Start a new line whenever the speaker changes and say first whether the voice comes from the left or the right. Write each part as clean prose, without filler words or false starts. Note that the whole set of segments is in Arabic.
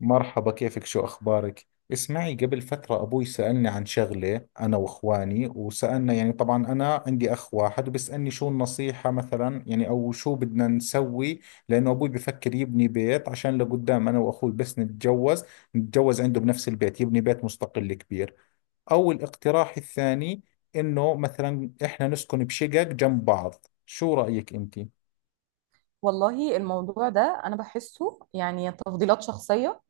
left: مرحبا، كيفك؟ شو أخبارك؟ اسمعي، قبل فترة أبوي سألني عن شغلة أنا وإخواني، وسألنا، يعني طبعا أنا عندي أخ واحد، وبسألني شو النصيحة مثلا، يعني أو شو بدنا نسوي. لأنه أبوي بفكر يبني بيت عشان لقدام أنا وأخوي بس نتجوز عنده بنفس البيت، يبني بيت مستقل كبير. أو الاقتراح الثاني، إنه مثلا إحنا نسكن بشقق جنب بعض. شو رأيك أنت؟
right: والله الموضوع ده انا بحسه، يعني تفضيلات شخصيه،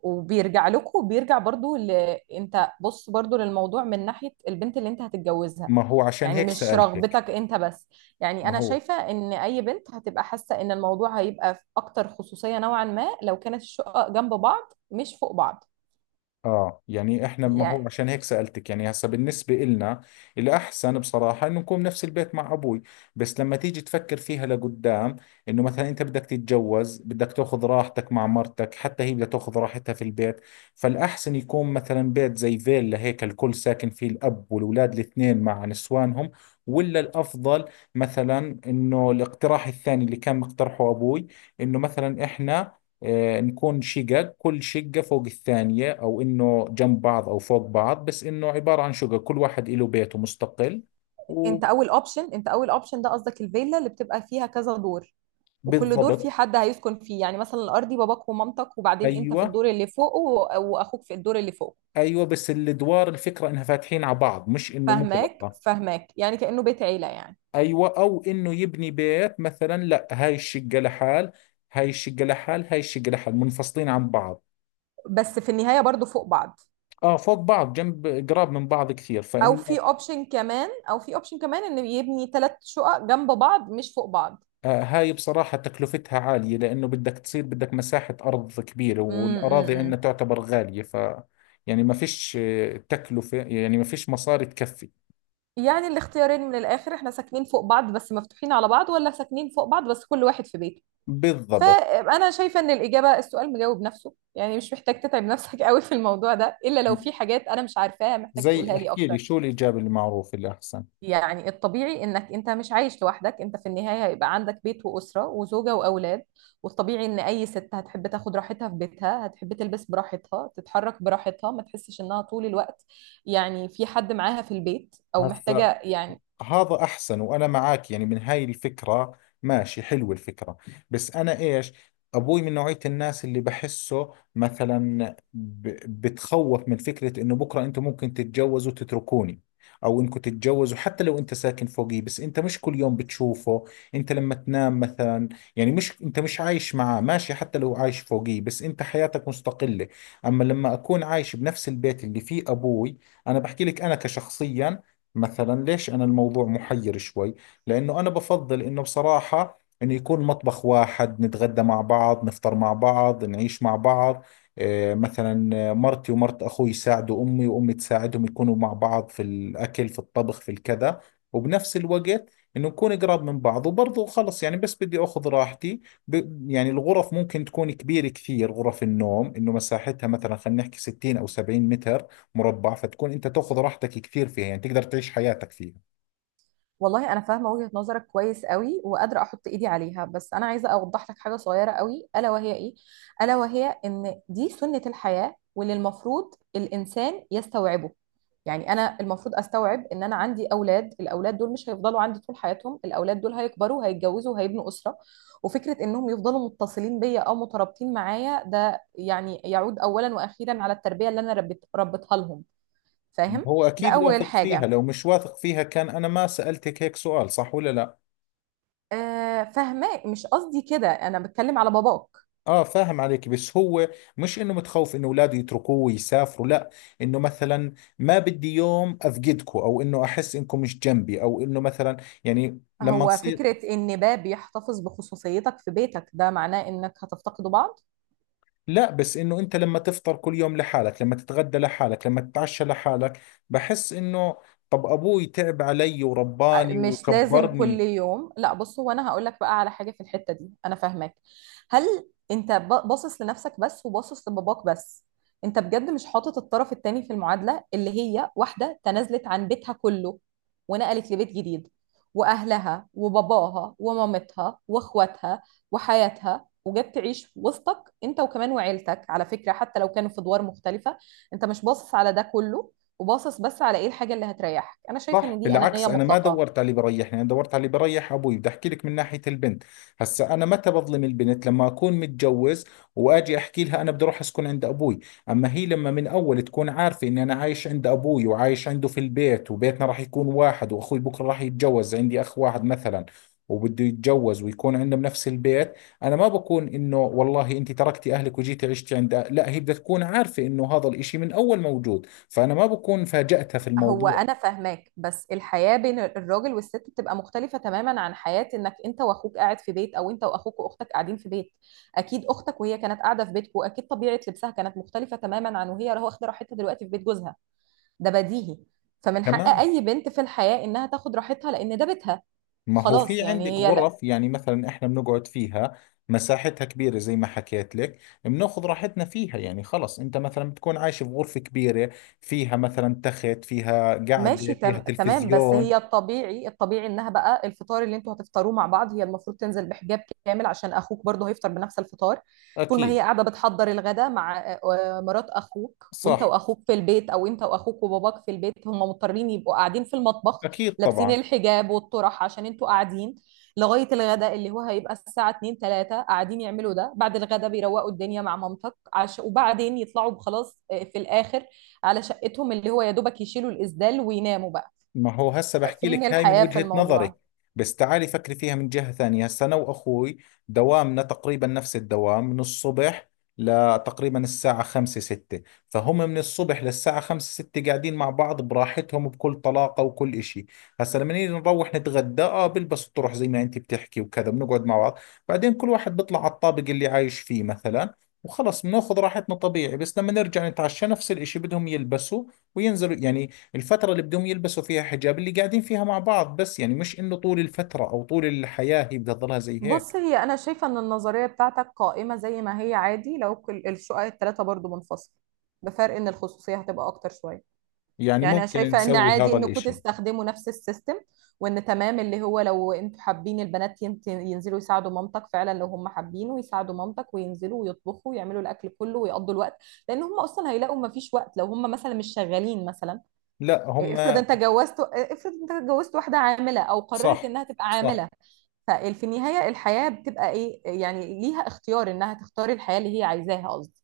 right: وبيرجع لكم، وبيرجع برضو انت بص برضو للموضوع من ناحيه البنت اللي انت هتتجوزها،
left: ما هو عشان
right: يعني
left: هيك
right: مش
left: سألتك.
right: رغبتك انت بس. يعني
left: ما
right: انا
left: هو
right: شايفه ان اي بنت هتبقى حاسه ان الموضوع هيبقى في اكتر خصوصيه نوعا ما لو كانت الشقق جنب بعض مش فوق بعض.
left: اه يعني احنا، ما هو
right: يعني
left: عشان هيك سألتك. يعني هسا بالنسبة إلنا الأحسن بصراحة إنه نكون بنفس البيت مع أبوي، بس لما تيجي تفكر فيها لقدام، إنه مثلا أنت بدك تتجوز، بدك تاخذ راحتك مع مرتك، حتى هي بدها تاخذ راحتها في البيت. فالأحسن يكون مثلا بيت زي فيلا هيك الكل ساكن فيه، الأب والأولاد الاثنين مع نسوانهم، ولا الأفضل مثلا إنه الاقتراح الثاني اللي كان مقترحه أبوي، إنه مثلا إحنا نكون شقق، كل شقة فوق الثانية، أو إنه جنب بعض أو فوق بعض، بس إنه عبارة عن شقق كل واحد له بيته مستقل.
right: انت اول اوبشن، ده قصدك الفيلا اللي بتبقى فيها كذا دور، وكل دور في
left: وبالضبط.
right: حد هيسكن فيه، يعني مثلا الارضي باباك ومامتك، وبعدين انت في
left: أيوة،
right: الدور اللي فوقه، واخوك في الدور اللي فوقه.
left: أيوة، بس الأدوار الفكرة إنها فاتحين على بعض، مش إنه
right: فهماك
left: مغلقة.
right: فهماك، يعني كأنه بيت عيلة يعني.
left: أيوة. أو إنه يبني بيت مثلا، لا، هاي الشقة لحال، هاي الشقة لحال، هاي الشقة لحال، منفصلين عن بعض.
right: بس في النهاية برضو فوق بعض.
left: آه، فوق بعض، جنب، قراب من بعض كثير،
right: او في
left: فإنه
right: اوبشن كمان، ان يبني ثلاث شقق جنب بعض مش فوق بعض.
left: هاي بصراحة تكلفتها عالية، لأنه بدك تصير بدك مساحة أرض كبيرة، والأراضي عندنا
right: امم
left: تعتبر غالية. ف ما فيش تكلفة، يعني ما فيش مصاري تكفي.
right: يعني الاختيارين من الاخر، احنا ساكنين فوق بعض بس مفتوحين على بعض، ولا ساكنين فوق بعض بس كل واحد في بيته.
left: بالضبط.
right: فانا شايفه ان الاجابه، السؤال مجاوب نفسه، يعني مش محتاج تتعب نفسك قوي في الموضوع ده، الا لو في حاجات انا مش عارفاها محتاج
left: زي
right: تقولها لي
left: احكي
right: اكتر.
left: لي شو الإجابة المعروفة الأحسن.
right: يعني الطبيعي انك انت مش عايش لوحدك، انت في النهايه هيبقى عندك بيت واسره وزوجه واولاد. والطبيعي ان اي ست هتحب تاخد راحتها في بيتها، هتحب تلبس براحتها، تتحرك براحتها، ما تحسش انها طول الوقت يعني في حد معاها في البيت او
left: هسا
right: محتاجه يعني.
left: هذا احسن، وانا معك يعني من هاي الفكره، ماشي، حلوه الفكره. بس انا ايش، ابوي من نوعيه الناس اللي بحسه مثلا بتخوف من فكره انه بكره انتم ممكن تتجوزوا وتتركوني، او انكم تتجوزوا حتى لو انت ساكن فوقي، بس انت مش كل يوم بتشوفه، انت لما تنام مثلا، يعني مش، انت مش عايش معاه. ماشي، حتى لو عايش فوقي، بس انت حياتك مستقله. اما لما اكون عايش بنفس البيت اللي فيه ابوي، انا بحكي لك انا كشخصيا، مثلا ليش أنا الموضوع محير شوي، لأنه أنا بفضل إنه بصراحة إنه يكون مطبخ واحد، نتغدى مع بعض، نفطر مع بعض، نعيش مع بعض، مثلا مرتي ومرت أخوي يساعدوا أمي، وأمي تساعدهم، يكونوا مع بعض في الأكل، في الطبخ، في الكذا. وبنفس الوقت إنه نكون قراب من بعض، وبرضه خلص، يعني بس بدي أخذ راحتي. يعني الغرف ممكن تكون كبيرة كثير، غرف النوم إنه مساحتها مثلا خلينا نحكي 60 أو 70 متر مربع، فتكون انت تاخذ راحتك كثير فيها، يعني تقدر تعيش حياتك فيها.
right: والله انا فاهمه وجهه نظرك كويس قوي وقادره احط ايدي عليها، بس انا عايزه اوضح لك حاجه صغيره قوي، الا وهي ايه؟ الا وهي ان دي سنه الحياه واللي المفروض الانسان يستوعبه. يعني انا المفروض استوعب ان انا عندي اولاد، الاولاد دول مش هيفضلوا عندي طول حياتهم، الاولاد دول هيكبروا هيتجوزوا وهيبنوا اسره. وفكره انهم يفضلوا متصلين بيا او مترابطين معايا ده يعني يعود اولا واخيرا على التربيه اللي انا ربيتها لهم. فاهم؟
left: هو
right: ده
left: اكيد
right: اول
left: واثق فيها،
right: حاجه.
left: لو مش واثق فيها كان انا ما سألتك هيك سؤال، صح ولا لا؟
right: فاهماه، مش قصدي كده، انا بتكلم على باباك.
left: اه، فاهم عليك، بس هو مش انه متخوف انه اولاده يتركوه ويسافروا، لا، انه مثلا ما بدي يوم افقدكم، او انه احس انكم مش جنبي، او انه مثلا يعني لما
right: هو
left: تصير.
right: فكرة ان باب يحتفظ بخصوصيتك في بيتك، ده معناه انك هتفتقدوا بعض؟
left: لا، بس انه انت لما تفطر كل يوم لحالك، لما تتغدى لحالك، لما تتعشى لحالك، بحس انه، طب ابوي تعب علي ورباني
right: مش لازم كل
left: وكبرني.
right: يوم. لا بص، هو انا هقول لك بقى على حاجه في الحته دي، انا فاهماك. هل انت باصص لنفسك بس وباصص لباباك بس؟ انت بجد مش حاطط الطرف التاني في المعادله، اللي هي واحده تنازلت عن بيتها كله ونقلت لبيت جديد، واهلها وباباها ومامتها واخواتها وحياتها، وجت تعيش وسطك انت، وكمان وعيلتك على فكره حتى لو كانوا في ادوار مختلفه. انت مش باصص على ده كله، وباصص بس على ايه الحاجه اللي هتريحك. انا شايفه
left: صح،
right: ان دي
left: بالعكس،
right: انانيه
left: انا ما
right: مطلقه.
left: دورت على اللي بريحني، انا دورت على اللي بريح ابوي. بدي احكي لك من ناحيه البنت، هسا انا متى بظلم البنت؟ لما اكون متجوز واجي احكي لها انا بدي اروح اسكن عند ابوي، اما هي لما من اول تكون عارفه اني انا عايش عند ابوي وعايش عنده في البيت، وبيتنا راح يكون واحد، واخوي بكره راح يتجوز، عندي اخ واحد مثلا، وبده يتجوز ويكون عندنا بنفس البيت، انا ما بكون انه والله انت تركتي اهلك وجيتي عشتي عند لا، هي بدها تكون عارفه انه هذا الاشي من اول موجود، فانا ما بكون فاجأتها في
right: هو
left: الموضوع.
right: انا فاهماك، بس الحياه بين الراجل والست بتبقى مختلفه تماما عن حياه انك انت واخوك قاعد في بيت، او انت واخوك واختك قاعدين في بيت. اكيد اختك وهي كانت قاعده في بيتكم اكيد طبيعه لبسها كانت مختلفه تماما عن وهي واخده راحتها دلوقتي في بيت جوزها. ده بديهي. فمن حق
left: تمام.
right: اي بنت في الحياه انها تاخد راحتها لان ده بيتها.
left: ما هو
right: خلاص
left: في عندك
right: يعني هي.
left: غرف، يعني مثلا احنا بنقعد فيها، مساحتها كبيرة زي ما حكيت لك، بناخذ راحتنا فيها، يعني خلص انت مثلا بتكون عايش في غرفة كبيرة، فيها مثلا تخت، فيها قعدة،
right: ماشي
left: فيها
right: تمام. بس
left: تلفزيون.
right: هي الطبيعي، الطبيعي انها بقى الفطار اللي انتوا هتفطروه مع بعض، هي المفروض تنزل بحجاب كامل عشان اخوك برضه هيفطر بنفس الفطار. طول ما هي
left: اكيد.
right: قاعده بتحضر الغدا مع مرات اخوك وانت
left: صح.
right: واخوك في البيت، او انت واخوك وباباك في البيت، هم مضطرين يبقوا قاعدين في المطبخ
left: اكيد
right: لابسين
left: طبعا.
right: الحجاب والطرح عشان انتوا قاعدين لغايه الغدا اللي هو هيبقى الساعه 2 3، قاعدين يعملوا ده. بعد الغدا بيروقوا الدنيا مع مامتك وبعدين يطلعوا خلاص في الاخر على شقتهم، اللي هو يا دوبك يشيلوا الإسدال ويناموا بقى.
left: ما هو هسه بحكي
right: فين
left: لك هاي من
right: الحياة في
left: وجهة نظري،
right: الموضوع؟
left: بس تعالي فكري فيها من جهة ثانية. هسه أنا وأخوي دوامنا تقريبا نفس الدوام، من الصبح لتقريبا الساعة خمسة ستة، فهم من الصبح للساعة خمسة ستة قاعدين مع بعض براحتهم، بكل طلاقة وكل إشي. هسه لما نيجي نروح نتغدى، آه بلبس الطرح زي ما أنت بتحكي وكذا، بنقعد مع بعض، بعدين كل واحد بيطلع على الطابق اللي عايش فيه مثلا، وخلص بناخذ راحتنا طبيعي. بس لما نرجع نتعشى نفس الإشي، بدهم يلبسوا وينزلوا، يعني الفترة اللي بدهم يلبسوا فيها حجاب اللي قاعدين فيها مع بعض، بس يعني مش انه طول الفترة او طول الحياة هي بدها تضلها زي هيك.
right: بص هي، أنا شايفة إن النظرية بتاعتك قائمة زي ما هي عادي، لو الشقق التلاتة برضو منفصلة، بفرق إن الخصوصية هتبقى أكتر شوية.
left: يعني
right: يعني أنا
left: ممكن
right: شايفة إن
left: نسوي
right: عادي
left: هذا
right: إنكم
left: الاشي.
right: تستخدموا نفس السيستم، وإن تمام اللي هو لو أنتوا حابين البنات ينزلوا يساعدوا مامتك. فعلا لو هم حابينه يساعدوا مامتك وينزلوا ويطبخوا ويعملوا الأكل كله ويقضوا الوقت، لأن هم أصلا هيلاقوا مفيش وقت لو هم مثلا مش شغالين مثلا.
left: لا هم.
right: افرض انت جوزت واحده عامله، او قررت
left: صح،
right: انها تبقى
left: صح.
right: عامله. ففي النهايه الحياه بتبقى ايه، يعني ليها اختيار انها تختار الحياه اللي هي عايزاها قصدي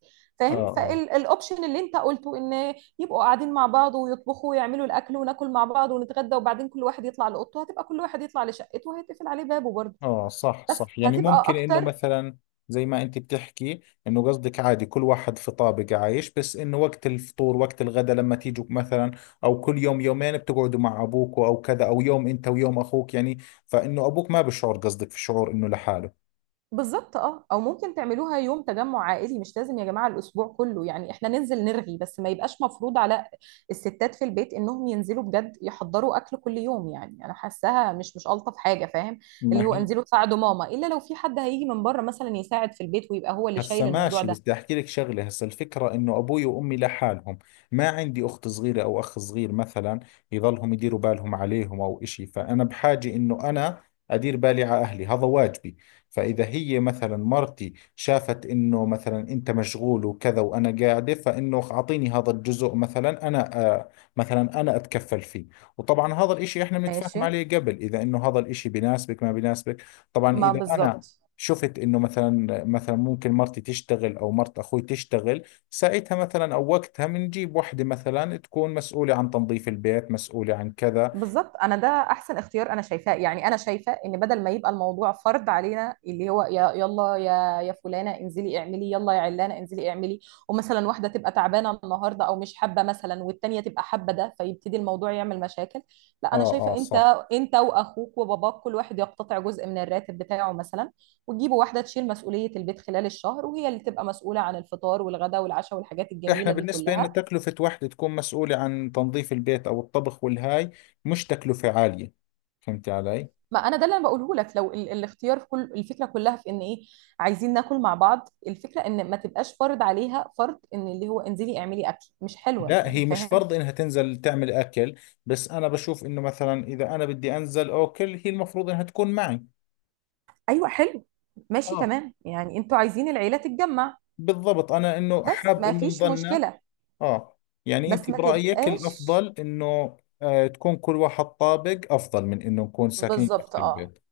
left: اه،
right: فاهم.
left: اه.
right: فالاوبشن اللي انت قلته ان يبقوا قاعدين مع بعض ويطبخوا ويعملوا الاكل وناكل مع بعض ونتغدى وبعدين كل واحد يطلع لاوضته، هتبقى كل واحد يطلع لشقته وهيتقفل عليه بابه برضه،
left: اه، صح،
right: بس
left: صح، يعني
right: هتبقى
left: ممكن انه
right: اكتر.
left: مثلا زي ما انت بتحكي، انه قصدك عادي كل واحد في طابق عايش، بس انه وقت الفطور وقت الغداء لما تيجوا مثلا، او كل يوم يومين بتقعدوا مع ابوك او كذا، او يوم انت ويوم اخوك يعني، فانه ابوك ما بشعر قصدك في شعور انه لحاله.
right: بالظبط اه. او ممكن تعملوها يوم تجمع عائلي، مش لازم يا جماعه الاسبوع كله، يعني احنا ننزل نرغي بس ما يبقاش مفروض على الستات في البيت انهم ينزلوا بجد يحضروا اكل كل يوم، يعني انا حاساها مش الطف حاجه فاهم.
left: ما
right: اللي هو
left: هي.
right: انزلوا تساعدوا ماما، الا لو في حد هيجي من بره مثلا يساعد في البيت ويبقى هو اللي
left: هسا
right: شايل الموضوع
left: ماشي، بس
right: ده.
left: بدي احكي لك شغله، هسا الفكره انه ابوي وامي لحالهم، ما عندي اخت صغيره او اخ صغير مثلا يضلهم يديروا بالهم عليهم او اشي، فانا بحاجه انه انا ادير بالي على اهلي، هذا واجبي. فاذا هي مثلا مرتي شافت انه مثلا انت مشغول وكذا وانا قاعده، فانه اعطيني هذا الجزء مثلا، انا مثلا انا اتكفل فيه. وطبعا هذا الاشي احنا
right: ماشي
left: بنتفاهم عليه قبل، اذا انه هذا الاشي بناسبك ما بناسبك. طبعا
right: ما
left: اذا انا
right: بالظبط.
left: شفت انه مثلا، ممكن مرتي تشتغل او مرت اخوي تشتغل، ساعتها مثلا او وقتها بنجيب وحده مثلا تكون مسؤوله عن تنظيف البيت، مسؤوله عن كذا.
right: بالظبط، انا ده احسن اختيار انا شايفاه. يعني انا شايفه ان بدل ما يبقى الموضوع فرض علينا اللي هو يا يلا يا فلانه انزلي اعملي، يلا يا علانه انزلي اعملي، ومثلا واحده تبقى تعبانه النهارده او مش حابه مثلا والتانيه تبقى حابه، ده فيبتدي الموضوع يعمل مشاكل. لا
left: اه،
right: انا
left: اه،
right: شايفه انت،
left: صح.
right: انت واخوك وباباك كل واحد يقتطع جزء من الراتب بتاعه مثلا، وتجيبوا واحده تشيل مسؤوليه البيت خلال الشهر، وهي اللي تبقى مسؤوله عن الفطار والغداء والعشاء والحاجات
left: احنا
right: الجميله دي
left: بالنسبه انه
right: كلها.
left: تكلفه وحده تكون مسؤوله عن تنظيف البيت او الطبخ والهاي، مش تكلفه عاليه، فهمت علي.
right: ما انا ده اللي انا بقوله لك. لو الاختيار في كل الفكره كلها في ان ايه، عايزين ناكل مع بعض، الفكره ان ما تبقاش فرض عليها فرض ان اللي هو انزلي اعملي اكل، مش حلوه
left: لا هي
right: يعني
left: مش
right: فاهم.
left: فرض انها تنزل تعمل اكل، بس انا بشوف انه مثلا اذا انا بدي انزل اكل هي المفروض انها تكون معي.
right: ايوه حلو، ماشي
left: اه.
right: تمام، يعني انتوا عايزين العيله تتجمع،
left: بالضبط، انا انه
right: بس
left: حاب
right: ما
left: انه
right: فيش
left: نضلنا.
right: مشكله،
left: اه. يعني انت
right: بس ما
left: برأيك
right: تبقاش.
left: الافضل انه تكون كل واحد طابق افضل من انه نكون ساكنين
right: بالظبط
left: تحت
right: اه.
left: البيت؟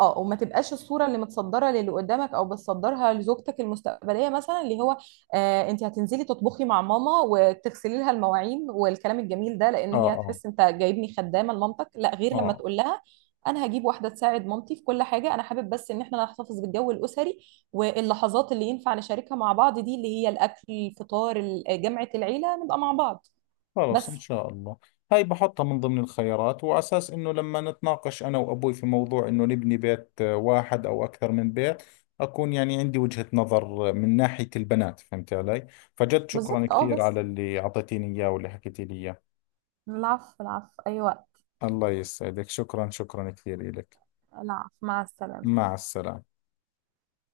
right: اه وما تبقاش الصوره اللي متصدره للي قدامك او بتصدرها لزوجتك المستقبليه مثلا، اللي هو آه انت هتنزلي تطبخي مع ماما وتغسلي لها المواعين والكلام الجميل ده،
left: اه،
right: لان هي
left: اه،
right: هتحس انت جايبني خدامه لمامتك لا غير. لما
left: اه.
right: تقول لها انا هجيب واحده تساعد مامتي في كل حاجه، انا حابب بس ان احنا نحتفظ بالجو الاسري، واللحظات اللي ينفع نشاركها مع بعض دي اللي هي الاكل، الفطار، جمعه العيله، نبقى مع بعض
left: خلص ان
right: بس.
left: شاء الله. هاي بحطها من ضمن الخيارات، وعلى اساس انه لما نتناقش انا وابوي في موضوع انه نبني بيت واحد او اكثر من بيت، اكون يعني عندي وجهة نظر من ناحية البنات، فهمت علي. فجد شكرا
right: بالظبط اه،
left: كثير
right: بس.
left: على اللي اعطيتيني اياه واللي حكيتي لي اياه.
right: العفو العفو، أي وقت.
left: الله يسعدك، شكرا، شكرا كثير لك.
right: العفو، مع السلامة.
left: مع السلامة.